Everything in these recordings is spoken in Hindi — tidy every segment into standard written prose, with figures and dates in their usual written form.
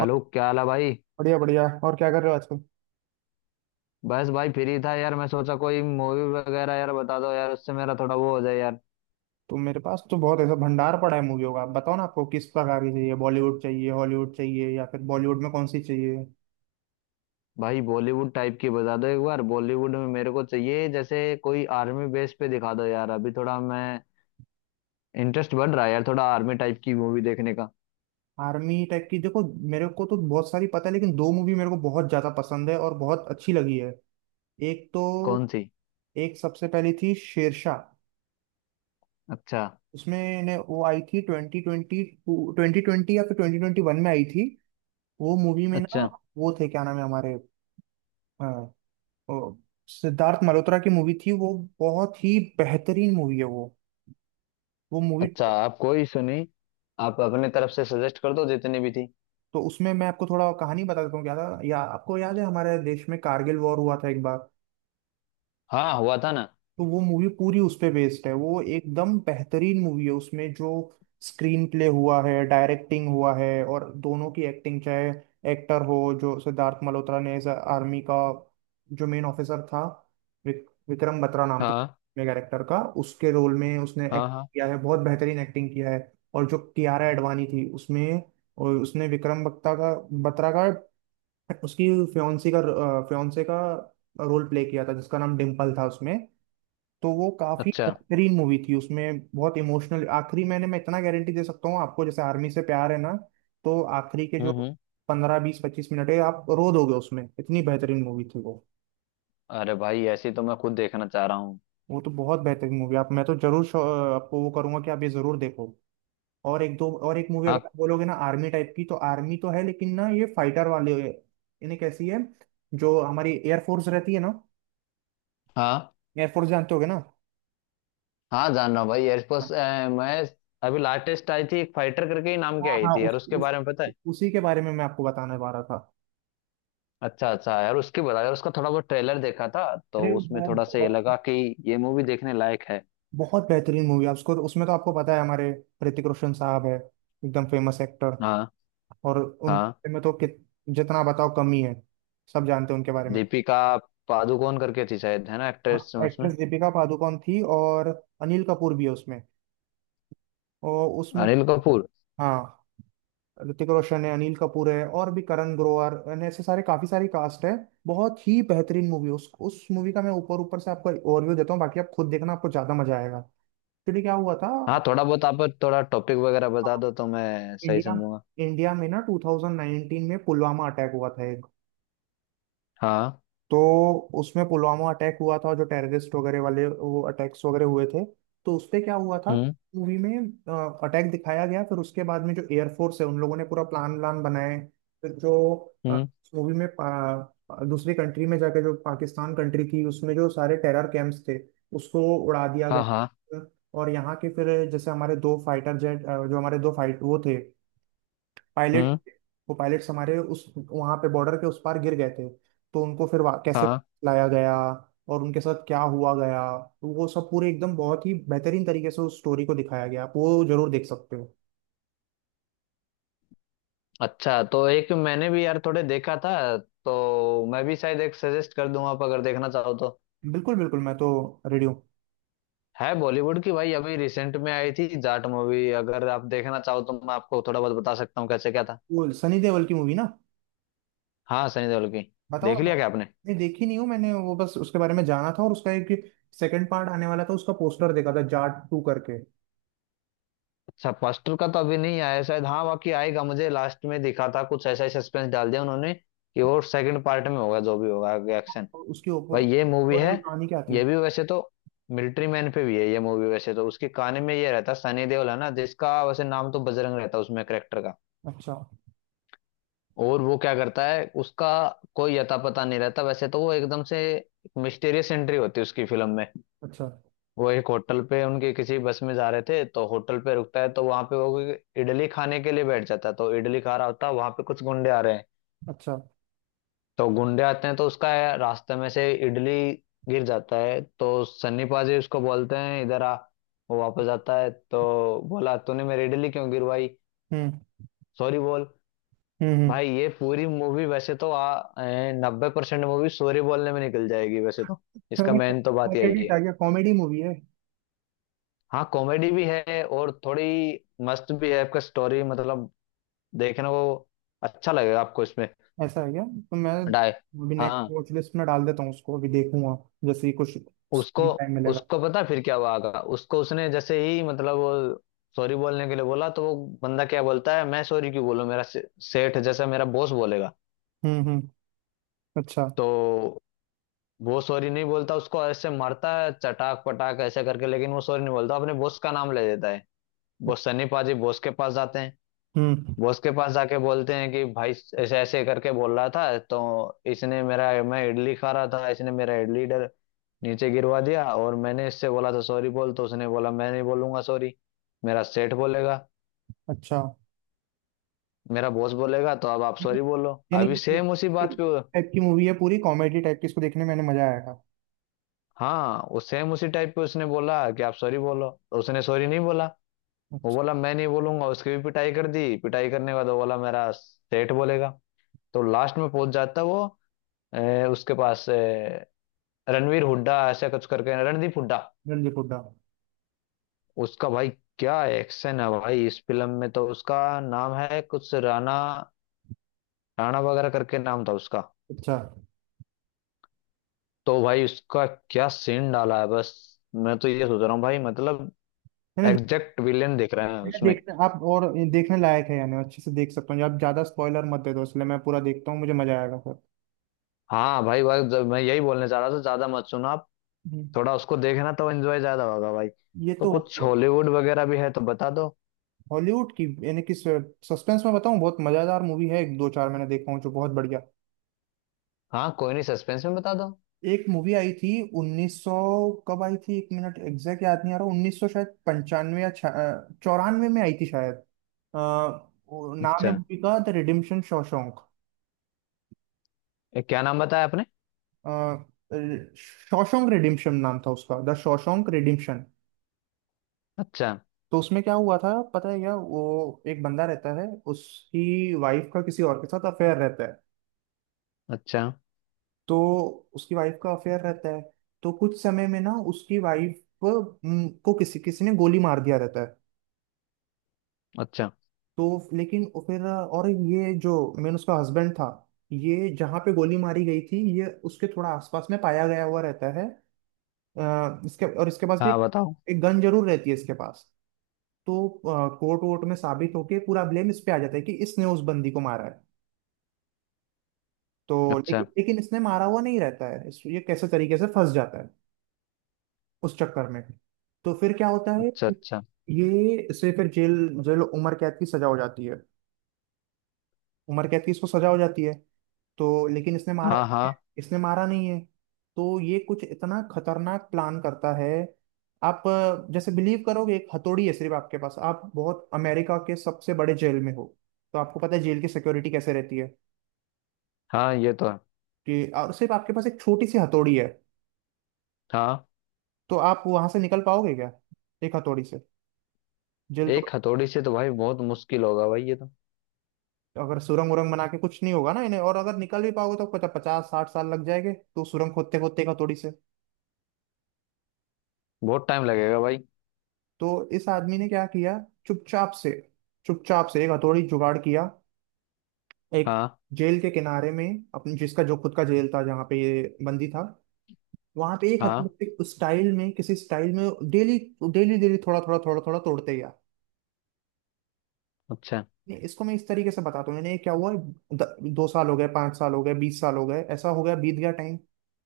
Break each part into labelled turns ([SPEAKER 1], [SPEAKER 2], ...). [SPEAKER 1] और।
[SPEAKER 2] क्या हाल है भाई।
[SPEAKER 1] बढ़िया बढ़िया। और क्या कर रहे हो आजकल?
[SPEAKER 2] बस भाई फ्री था यार, मैं सोचा कोई मूवी वगैरह यार बता दो यार, उससे मेरा थोड़ा वो हो जाए यार।
[SPEAKER 1] तो मेरे पास तो बहुत ऐसा भंडार पड़ा है मूवियों का। आप बताओ ना, आपको किस प्रकार की चाहिए? बॉलीवुड चाहिए, हॉलीवुड चाहिए, या फिर बॉलीवुड में कौन सी चाहिए?
[SPEAKER 2] भाई बॉलीवुड टाइप की बता दो एक बार। बॉलीवुड में मेरे को चाहिए जैसे कोई आर्मी बेस पे दिखा दो यार, अभी थोड़ा मैं इंटरेस्ट बढ़ रहा है यार, थोड़ा आर्मी टाइप की मूवी देखने का।
[SPEAKER 1] आर्मी टाइप की? देखो, मेरे को तो बहुत सारी पता है लेकिन दो मूवी मेरे को बहुत ज्यादा पसंद है और बहुत अच्छी लगी है। एक तो,
[SPEAKER 2] कौन सी?
[SPEAKER 1] एक सबसे पहली थी शेरशाह।
[SPEAKER 2] अच्छा।
[SPEAKER 1] उसमें ने वो आई थी ट्वेंटी ट्वेंटी, ट्वेंटी ट्वेंटी या फिर ट्वेंटी ट्वेंटी वन में आई थी। वो मूवी में ना,
[SPEAKER 2] अच्छा।
[SPEAKER 1] वो थे क्या नाम है हमारे, अ, सिद्धार्थ मल्होत्रा की मूवी थी वो। बहुत ही बेहतरीन मूवी है वो। वो मूवी
[SPEAKER 2] अच्छा,
[SPEAKER 1] तो
[SPEAKER 2] आप कोई सुनी, आप अपने तरफ से सजेस्ट कर दो जितनी भी थी।
[SPEAKER 1] तो उसमें मैं आपको थोड़ा कहानी बता देता हूँ क्या था। या आपको याद है, हमारे देश में कारगिल वॉर हुआ था एक बार?
[SPEAKER 2] हाँ हुआ था ना।
[SPEAKER 1] तो वो मूवी पूरी उस पे बेस्ड है। वो एकदम बेहतरीन मूवी है। उसमें जो स्क्रीन प्ले हुआ है, डायरेक्टिंग हुआ है, और दोनों की एक्टिंग, चाहे एक्टर हो, जो सिद्धार्थ मल्होत्रा ने एज आर्मी का जो मेन ऑफिसर था, विक्रम बत्रा नाम था
[SPEAKER 2] हाँ।
[SPEAKER 1] कैरेक्टर का, उसके रोल में उसने एक्ट
[SPEAKER 2] हाँ। हाँ।
[SPEAKER 1] किया है, बहुत बेहतरीन एक्टिंग किया है। और जो कियारा एडवानी थी उसमें, और उसने विक्रम बत्रा का, उसकी फ्योन्सी का फ्योन्से का रोल प्ले किया था जिसका नाम डिम्पल था उसमें। तो वो काफी
[SPEAKER 2] अच्छा।
[SPEAKER 1] बेहतरीन मूवी थी, उसमें बहुत इमोशनल आखिरी, मैं इतना गारंटी दे सकता हूँ आपको, जैसे आर्मी से प्यार है ना। तो आखिरी के
[SPEAKER 2] हम्म।
[SPEAKER 1] जो
[SPEAKER 2] हम्म।
[SPEAKER 1] 15 20 25 मिनट है, आप रो दोगे उसमें, इतनी बेहतरीन मूवी थी वो।
[SPEAKER 2] अरे भाई ऐसी तो मैं खुद देखना चाह रहा हूँ।
[SPEAKER 1] वो तो बहुत बेहतरीन मूवी। आप मैं तो जरूर आपको वो करूंगा कि आप ये जरूर देखो। और एक दो और एक मूवी
[SPEAKER 2] हाँ।
[SPEAKER 1] अगर आप बोलोगे ना आर्मी टाइप की, तो आर्मी तो है, लेकिन ना, ये फाइटर वाले, इन्हें कैसी है? जो हमारी एयरफोर्स रहती है ना,
[SPEAKER 2] हाँ।
[SPEAKER 1] एयरफोर्स जानते होगे ना?
[SPEAKER 2] हाँ जान रहा हूँ भाई एयरफोर्स। मैं अभी लाटेस्ट आई थी एक फाइटर करके ही नाम की
[SPEAKER 1] हाँ
[SPEAKER 2] आई
[SPEAKER 1] हाँ,
[SPEAKER 2] थी यार, उसके
[SPEAKER 1] उस
[SPEAKER 2] बारे में पता है?
[SPEAKER 1] उसी के बारे में मैं आपको बताने वाला था।
[SPEAKER 2] अच्छा अच्छा यार उसकी बता यार, उसका थोड़ा बहुत ट्रेलर देखा था, तो
[SPEAKER 1] अरे
[SPEAKER 2] उसमें
[SPEAKER 1] वो
[SPEAKER 2] थोड़ा सा ये
[SPEAKER 1] बहुत
[SPEAKER 2] लगा कि ये मूवी देखने लायक है।
[SPEAKER 1] बहुत बेहतरीन मूवी है उसको। उसमें तो आपको पता है, हमारे ऋतिक रोशन साहब है, एकदम फेमस एक्टर।
[SPEAKER 2] हाँ।
[SPEAKER 1] और
[SPEAKER 2] हाँ।
[SPEAKER 1] उनके में तो जितना बताओ कम ही है, सब जानते हैं उनके बारे में।
[SPEAKER 2] दीपिका पादुकोण करके थी शायद, है ना एक्ट्रेस
[SPEAKER 1] हाँ,
[SPEAKER 2] उसमें?
[SPEAKER 1] एक्ट्रेस दीपिका पादुकोण थी, और अनिल कपूर भी है उसमें। और उसमें
[SPEAKER 2] अनिल कपूर।
[SPEAKER 1] हाँ, ऋतिक रोशन है, अनिल कपूर है, और भी करण ग्रोवर, यानी ऐसे सारे, काफी सारी कास्ट है। बहुत ही बेहतरीन मूवी। उस मूवी का मैं ऊपर ऊपर से आपको ओवरव्यू देता हूँ, बाकी आप खुद देखना, आपको ज्यादा मजा आएगा। एक्चुअली क्या हुआ था?
[SPEAKER 2] हाँ, थोड़ा बहुत आप थोड़ा टॉपिक वगैरह बता दो तो मैं सही
[SPEAKER 1] इंडिया
[SPEAKER 2] समझूंगा।
[SPEAKER 1] इंडिया में ना 2019 में पुलवामा अटैक हुआ था एक।
[SPEAKER 2] हाँ।
[SPEAKER 1] तो उसमें पुलवामा अटैक हुआ था, जो टेररिस्ट वगैरह वाले वो अटैक्स वगैरह हुए थे। तो उसपे क्या हुआ था
[SPEAKER 2] हम्म।
[SPEAKER 1] मूवी में? अटैक दिखाया गया, फिर उसके बाद में जो एयरफोर्स है उन लोगों ने पूरा प्लान व्लान बनाए। फिर जो
[SPEAKER 2] हम्म।
[SPEAKER 1] मूवी में दूसरी कंट्री में जाके, जो पाकिस्तान कंट्री थी, उसमें जो सारे टेरर कैंप्स थे, उसको उड़ा दिया
[SPEAKER 2] हाँ। हाँ।
[SPEAKER 1] गया। और यहाँ के फिर, जैसे हमारे दो फाइटर जेट, जो हमारे दो फाइट वो थे, पायलट,
[SPEAKER 2] हम्म।
[SPEAKER 1] वो पायलट्स हमारे उस वहां पे बॉर्डर के उस पार गिर गए थे। तो उनको फिर कैसे
[SPEAKER 2] हाँ।
[SPEAKER 1] लाया गया और उनके साथ क्या हुआ गया, तो वो सब पूरे एकदम बहुत ही बेहतरीन तरीके से उस स्टोरी को दिखाया गया। आप वो जरूर देख सकते हो।
[SPEAKER 2] अच्छा तो एक मैंने भी यार थोड़े देखा था, तो मैं भी शायद एक सजेस्ट कर दूंगा आप अगर देखना चाहो तो।
[SPEAKER 1] बिल्कुल बिल्कुल, मैं तो रेडी हूँ।
[SPEAKER 2] है बॉलीवुड की भाई, अभी रिसेंट में आई थी जाट मूवी, अगर आप देखना चाहो तो मैं आपको थोड़ा बहुत बता सकता हूँ कैसे क्या था।
[SPEAKER 1] वो सनी देओल की मूवी ना?
[SPEAKER 2] हाँ सनी देओल की।
[SPEAKER 1] बताओ ना
[SPEAKER 2] देख
[SPEAKER 1] मैं।
[SPEAKER 2] लिया क्या आपने?
[SPEAKER 1] नहीं, देखी नहीं हूँ मैंने वो, बस उसके बारे में जाना था। और उसका एक सेकंड पार्ट आने वाला था, उसका पोस्टर देखा था जाट टू करके।
[SPEAKER 2] अच्छा, फर्स्ट का तो अभी नहीं आया शायद, हाँ बाकी आएगा। मुझे लास्ट में दिखा था कुछ ऐसा ही, सस्पेंस डाल दिया उन्होंने कि वो सेकंड पार्ट में होगा जो भी होगा एक्शन।
[SPEAKER 1] और उसकी
[SPEAKER 2] भाई ये मूवी है,
[SPEAKER 1] ओवरऑल कहानी क्या थी?
[SPEAKER 2] ये भी वैसे तो मिलिट्री मैन पे भी है ये मूवी। वैसे तो उसके कहानी में ये रहता है सनी देओल है ना, जिसका वैसे नाम तो बजरंग रहता है उसमें करेक्टर का।
[SPEAKER 1] अच्छा।
[SPEAKER 2] और वो क्या करता है उसका कोई अता पता नहीं रहता वैसे तो, वो एकदम से मिस्टीरियस एंट्री होती है उसकी फिल्म में।
[SPEAKER 1] अच्छा।
[SPEAKER 2] वो एक होटल पे, उनके किसी बस में जा रहे थे तो होटल पे रुकता है, तो वहां पे वो कोई इडली खाने के लिए बैठ जाता है। तो इडली खा रहा होता है वहां पे, कुछ गुंडे आ रहे हैं।
[SPEAKER 1] अच्छा।
[SPEAKER 2] तो गुंडे आते हैं तो उसका रास्ते में से इडली गिर जाता है। तो सन्नी पाजी उसको बोलते हैं इधर आ। वो वापस आता है तो बोला तूने मेरी इडली क्यों गिरवाई,
[SPEAKER 1] हम्म।
[SPEAKER 2] सॉरी बोल।
[SPEAKER 1] हम्म। हम्म।
[SPEAKER 2] भाई ये पूरी मूवी वैसे तो आ 90% मूवी सॉरी बोलने में निकल जाएगी वैसे तो। इसका
[SPEAKER 1] पहले
[SPEAKER 2] मेन तो बात यही
[SPEAKER 1] कॉमेडी
[SPEAKER 2] है।
[SPEAKER 1] आ गया, कॉमेडी मूवी है?
[SPEAKER 2] हाँ कॉमेडी भी है और थोड़ी मस्त भी है, आपका स्टोरी मतलब देखने को अच्छा लगेगा आपको इसमें।
[SPEAKER 1] ऐसा है क्या? तो मैं
[SPEAKER 2] डाय।
[SPEAKER 1] अभी नेक्स्ट
[SPEAKER 2] हाँ
[SPEAKER 1] वॉच लिस्ट में डाल देता हूँ उसको, अभी देखूंगा जैसे ही कुछ
[SPEAKER 2] उसको
[SPEAKER 1] टाइम मिलेगा।
[SPEAKER 2] उसको पता फिर क्या हुआ आगा। उसको उसने जैसे ही मतलब वो सॉरी बोलने के लिए बोला, तो वो बंदा क्या बोलता है, मैं सॉरी क्यों बोलूं, सेठ जैसा, मेरा बॉस बोलेगा।
[SPEAKER 1] हम्म। हम्म। अच्छा।
[SPEAKER 2] तो वो सॉरी नहीं बोलता, उसको ऐसे मारता है चटाक पटाक ऐसे करके, लेकिन वो सॉरी नहीं बोलता, अपने बॉस का नाम ले देता है। वो सनी पाजी बॉस के पास जाते हैं।
[SPEAKER 1] हम्म।
[SPEAKER 2] बॉस के पास जाके बोलते हैं कि भाई ऐसे ऐसे करके बोल रहा था, तो इसने मेरा मैं इडली खा रहा था, इसने मेरा इडली डर नीचे गिरवा दिया, और मैंने इससे बोला था सॉरी बोल, तो उसने बोला मैं नहीं बोलूंगा सॉरी, मेरा सेठ बोलेगा,
[SPEAKER 1] अच्छा।
[SPEAKER 2] मेरा बॉस बोलेगा, तो अब आप सॉरी बोलो।
[SPEAKER 1] यानी
[SPEAKER 2] अभी
[SPEAKER 1] ये-
[SPEAKER 2] सेम उसी
[SPEAKER 1] ये
[SPEAKER 2] बात पे।
[SPEAKER 1] टाइप की मूवी है, पूरी कॉमेडी टाइप की, इसको देखने में मैंने मजा आएगा।
[SPEAKER 2] हाँ उस सेम उसी टाइप पे उसने बोला कि आप सॉरी बोलो, तो उसने सॉरी नहीं बोला। वो
[SPEAKER 1] अच्छा।
[SPEAKER 2] बोला मैं नहीं बोलूंगा, उसकी भी पिटाई कर दी। पिटाई करने के बाद वो बोला मेरा सेठ बोलेगा। तो लास्ट में पहुंच जाता वो उसके पास। रणवीर हुड्डा ऐसा कुछ करके रणदीप हुड्डा
[SPEAKER 1] रणदीप हुड्डा।
[SPEAKER 2] उसका भाई। क्या एक्शन है भाई इस फिल्म में। तो उसका नाम है कुछ राणा, राणा वगैरह करके नाम था उसका।
[SPEAKER 1] अच्छा।
[SPEAKER 2] तो भाई उसका क्या सीन डाला है, बस मैं तो ये सोच रहा हूँ भाई मतलब
[SPEAKER 1] मैंने
[SPEAKER 2] एग्जैक्ट विलेन दिख रहे हैं
[SPEAKER 1] मैंने
[SPEAKER 2] उसमें।
[SPEAKER 1] देखने आप और, देखने लायक है यानी अच्छे से देख सकता हूँ। आप ज्यादा स्पॉइलर मत दे दो, इसलिए मैं पूरा देखता हूँ, मुझे मजा आएगा फिर।
[SPEAKER 2] हाँ भाई भाई जब मैं यही बोलने चाह रहा था, ज्यादा मत सुना आप,
[SPEAKER 1] हम्म,
[SPEAKER 2] थोड़ा उसको देखना तो एंजॉय ज्यादा होगा भाई।
[SPEAKER 1] ये
[SPEAKER 2] तो
[SPEAKER 1] तो
[SPEAKER 2] कुछ हॉलीवुड वगैरह भी है तो बता दो।
[SPEAKER 1] हॉलीवुड की, यानी कि सस्पेंस में बताऊं, बहुत मजेदार मूवी है। एक दो चार मैंने देखा हूँ जो बहुत बढ़िया।
[SPEAKER 2] हाँ कोई नहीं, सस्पेंस में बता दो।
[SPEAKER 1] एक मूवी आई थी 1900, कब आई थी एक मिनट, एग्जैक्ट याद नहीं आ रहा, 1900 शायद 95 या 94 में आई थी शायद। वो नाम है
[SPEAKER 2] अच्छा,
[SPEAKER 1] मूवी का, द रिडिम्पशन शॉशोंक।
[SPEAKER 2] क्या नाम बताया आपने?
[SPEAKER 1] शॉशोंक रिडिम्पशन नाम था उसका, द शॉशोंक रिडिम्पशन।
[SPEAKER 2] अच्छा।
[SPEAKER 1] तो उसमें क्या हुआ था पता है क्या? वो एक बंदा रहता है, उसकी वाइफ का किसी और के साथ अफेयर रहता है।
[SPEAKER 2] अच्छा।
[SPEAKER 1] तो उसकी वाइफ का अफेयर रहता है। तो कुछ समय में ना उसकी वाइफ को किसी किसी ने गोली मार दिया रहता है।
[SPEAKER 2] अच्छा।
[SPEAKER 1] तो लेकिन वो फिर, और ये जो मेन उसका हस्बैंड था, ये जहाँ पे गोली मारी गई थी, ये उसके थोड़ा आसपास में पाया गया हुआ रहता है। इसके पास भी
[SPEAKER 2] हाँ
[SPEAKER 1] एक
[SPEAKER 2] बताओ।
[SPEAKER 1] एक गन जरूर रहती है इसके पास। तो कोर्ट वोर्ट में साबित होके पूरा ब्लेम इस पे आ जाता है कि इसने उस बंदी को मारा है। तो
[SPEAKER 2] अच्छा।
[SPEAKER 1] लेकिन लेकिन इसने मारा हुआ नहीं रहता है, ये कैसे तरीके से फंस जाता है उस चक्कर में। तो फिर क्या होता है?
[SPEAKER 2] अच्छा। अच्छा।
[SPEAKER 1] ये से फिर जेल जेल उम्र कैद की सजा हो जाती है, उम्र कैद की इसको सजा हो जाती है। तो लेकिन इसने मारा
[SPEAKER 2] हाँ।
[SPEAKER 1] नहीं है,
[SPEAKER 2] हाँ।
[SPEAKER 1] इसने मारा नहीं है। तो ये कुछ इतना खतरनाक प्लान करता है। आप जैसे बिलीव करोगे, एक हथौड़ी है सिर्फ आपके पास, आप बहुत, अमेरिका के सबसे बड़े जेल में हो, तो आपको पता है जेल की सिक्योरिटी कैसे रहती है,
[SPEAKER 2] हाँ ये तो है।
[SPEAKER 1] कि और सिर्फ आपके पास एक छोटी सी हथौड़ी है,
[SPEAKER 2] हाँ
[SPEAKER 1] तो आप वहां से निकल पाओगे क्या, एक हथौड़ी से जेल तो?
[SPEAKER 2] एक हथौड़ी से तो भाई बहुत मुश्किल होगा भाई ये तो,
[SPEAKER 1] अगर सुरंग उरंग बना के कुछ नहीं होगा ना इन्हें, और अगर निकल भी पाओगे तो पता 50 60 साल लग जाएंगे, तो सुरंग खोदते खोदते एक हथौड़ी से।
[SPEAKER 2] बहुत टाइम लगेगा भाई।
[SPEAKER 1] तो इस आदमी ने क्या किया, चुपचाप से, चुपचाप से एक हथौड़ी जुगाड़ किया। एक
[SPEAKER 2] हाँ।
[SPEAKER 1] जेल के किनारे में, अपने जिसका जो खुद का जेल था जहाँ पे ये बंदी था, वहां पे एक हथौड़ी
[SPEAKER 2] हाँ।
[SPEAKER 1] से उस स्टाइल में, किसी स्टाइल में डेली डेली डेली थोड़ा थोड़ा थोड़ा थोड़ा तोड़ते गया।
[SPEAKER 2] अच्छा।
[SPEAKER 1] नहीं, इसको मैं इस तरीके से बताता हूँ, यानी क्या हुआ, 2 साल हो गए, 5 साल हो गए, 20 साल हो गए, ऐसा हो गया, बीत गया टाइम।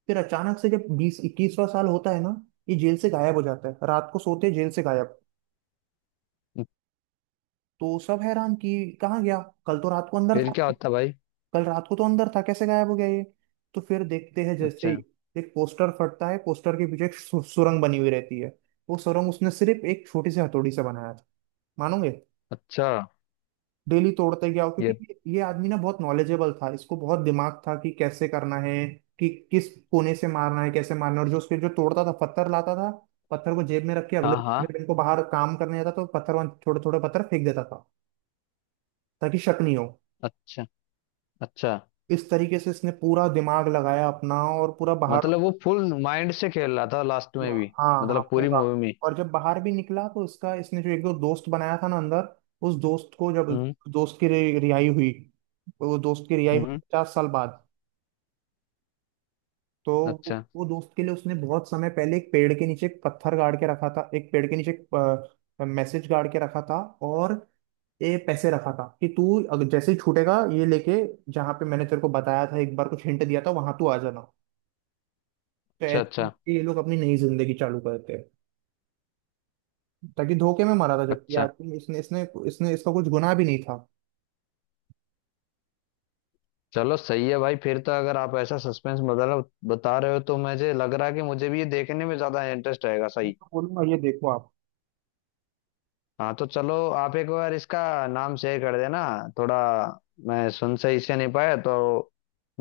[SPEAKER 1] फिर अचानक से जब बीस इक्कीसवां साल होता है ना, ये जेल से गायब हो जाता है, रात को सोते जेल से गायब। तो सब हैरान कि कहाँ गया, कल तो रात को अंदर
[SPEAKER 2] फिर
[SPEAKER 1] था,
[SPEAKER 2] क्या होता भाई?
[SPEAKER 1] कल रात को तो अंदर था, कैसे गायब हो गया ये? तो फिर देखते हैं, जैसे ही
[SPEAKER 2] अच्छा।
[SPEAKER 1] एक पोस्टर फटता है, पोस्टर के पीछे एक सुरंग बनी हुई रहती है। वो सुरंग उसने सिर्फ एक छोटी सी हथौड़ी से बनाया था, मानोगे?
[SPEAKER 2] अच्छा।
[SPEAKER 1] डेली तोड़ते गया,
[SPEAKER 2] ये।
[SPEAKER 1] क्योंकि ये आदमी ना बहुत नॉलेजेबल था, इसको बहुत दिमाग था कि कैसे करना है, कि किस कोने से मारना है, कैसे मारना है। और जो उसके जो तोड़ता था, पत्थर लाता था, पत्थर को जेब में रख के अगले
[SPEAKER 2] हाँ। हाँ।
[SPEAKER 1] अगले दिन को बाहर काम करने जाता, तो पत्थर वहां थोड़े थोड़े पत्थर फेंक देता था ताकि शक नहीं हो।
[SPEAKER 2] अच्छा। अच्छा।
[SPEAKER 1] इस तरीके से इसने पूरा दिमाग लगाया अपना, और पूरा बाहर,
[SPEAKER 2] मतलब वो फुल माइंड से खेल रहा था लास्ट में
[SPEAKER 1] पूरा,
[SPEAKER 2] भी,
[SPEAKER 1] हाँ हाँ,
[SPEAKER 2] मतलब पूरी
[SPEAKER 1] पूरा।
[SPEAKER 2] मूवी में।
[SPEAKER 1] और जब बाहर भी निकला, तो इसका इसने जो एक दो दोस्त बनाया था ना अंदर, उस दोस्त को जब
[SPEAKER 2] हम्म।
[SPEAKER 1] दोस्त की रिहाई हुई, वो दोस्त की रिहाई हुई
[SPEAKER 2] हम्म।
[SPEAKER 1] 50 साल बाद। तो वो
[SPEAKER 2] अच्छा।
[SPEAKER 1] वो दोस्त के लिए उसने बहुत समय पहले एक पेड़ के नीचे एक पत्थर गाड़ के रखा था, एक पेड़ के नीचे एक मैसेज गाड़ के रखा था। और ये पैसे रखा था कि तू, अगर जैसे ही छूटेगा, ये लेके जहाँ पे मैंने तेरे को बताया था एक बार, कुछ हिंट दिया था, वहां तू आ जाना। तो
[SPEAKER 2] अच्छा।
[SPEAKER 1] ऐसे
[SPEAKER 2] अच्छा।
[SPEAKER 1] ही ये लोग अपनी नई जिंदगी चालू करते हैं, ताकि, धोखे में मरा था जबकि
[SPEAKER 2] अच्छा।
[SPEAKER 1] आदमी, इसने इसने इसने इसका कुछ गुनाह भी नहीं था।
[SPEAKER 2] चलो सही है भाई। फिर तो अगर आप ऐसा सस्पेंस मतलब बता रहे हो तो मुझे लग रहा है कि मुझे भी ये देखने में ज्यादा इंटरेस्ट आएगा
[SPEAKER 1] मैं
[SPEAKER 2] सही।
[SPEAKER 1] तो बोलूंगा, ये देखो आप।
[SPEAKER 2] हाँ तो चलो आप एक बार इसका नाम शेयर कर देना थोड़ा, मैं सुन सही से नहीं पाया तो।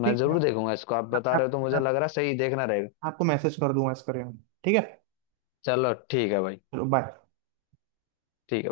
[SPEAKER 2] मैं
[SPEAKER 1] ठीक है।
[SPEAKER 2] जरूर देखूंगा इसको, आप
[SPEAKER 1] मैं-
[SPEAKER 2] बता
[SPEAKER 1] मैं-
[SPEAKER 2] रहे हो तो मुझे
[SPEAKER 1] मैं
[SPEAKER 2] लग रहा सही देखना रहेगा।
[SPEAKER 1] आपको मैसेज कर दूंगा इसके बारे में। ठीक है।
[SPEAKER 2] चलो ठीक है भाई।
[SPEAKER 1] चलो, बाय।
[SPEAKER 2] ठीक है।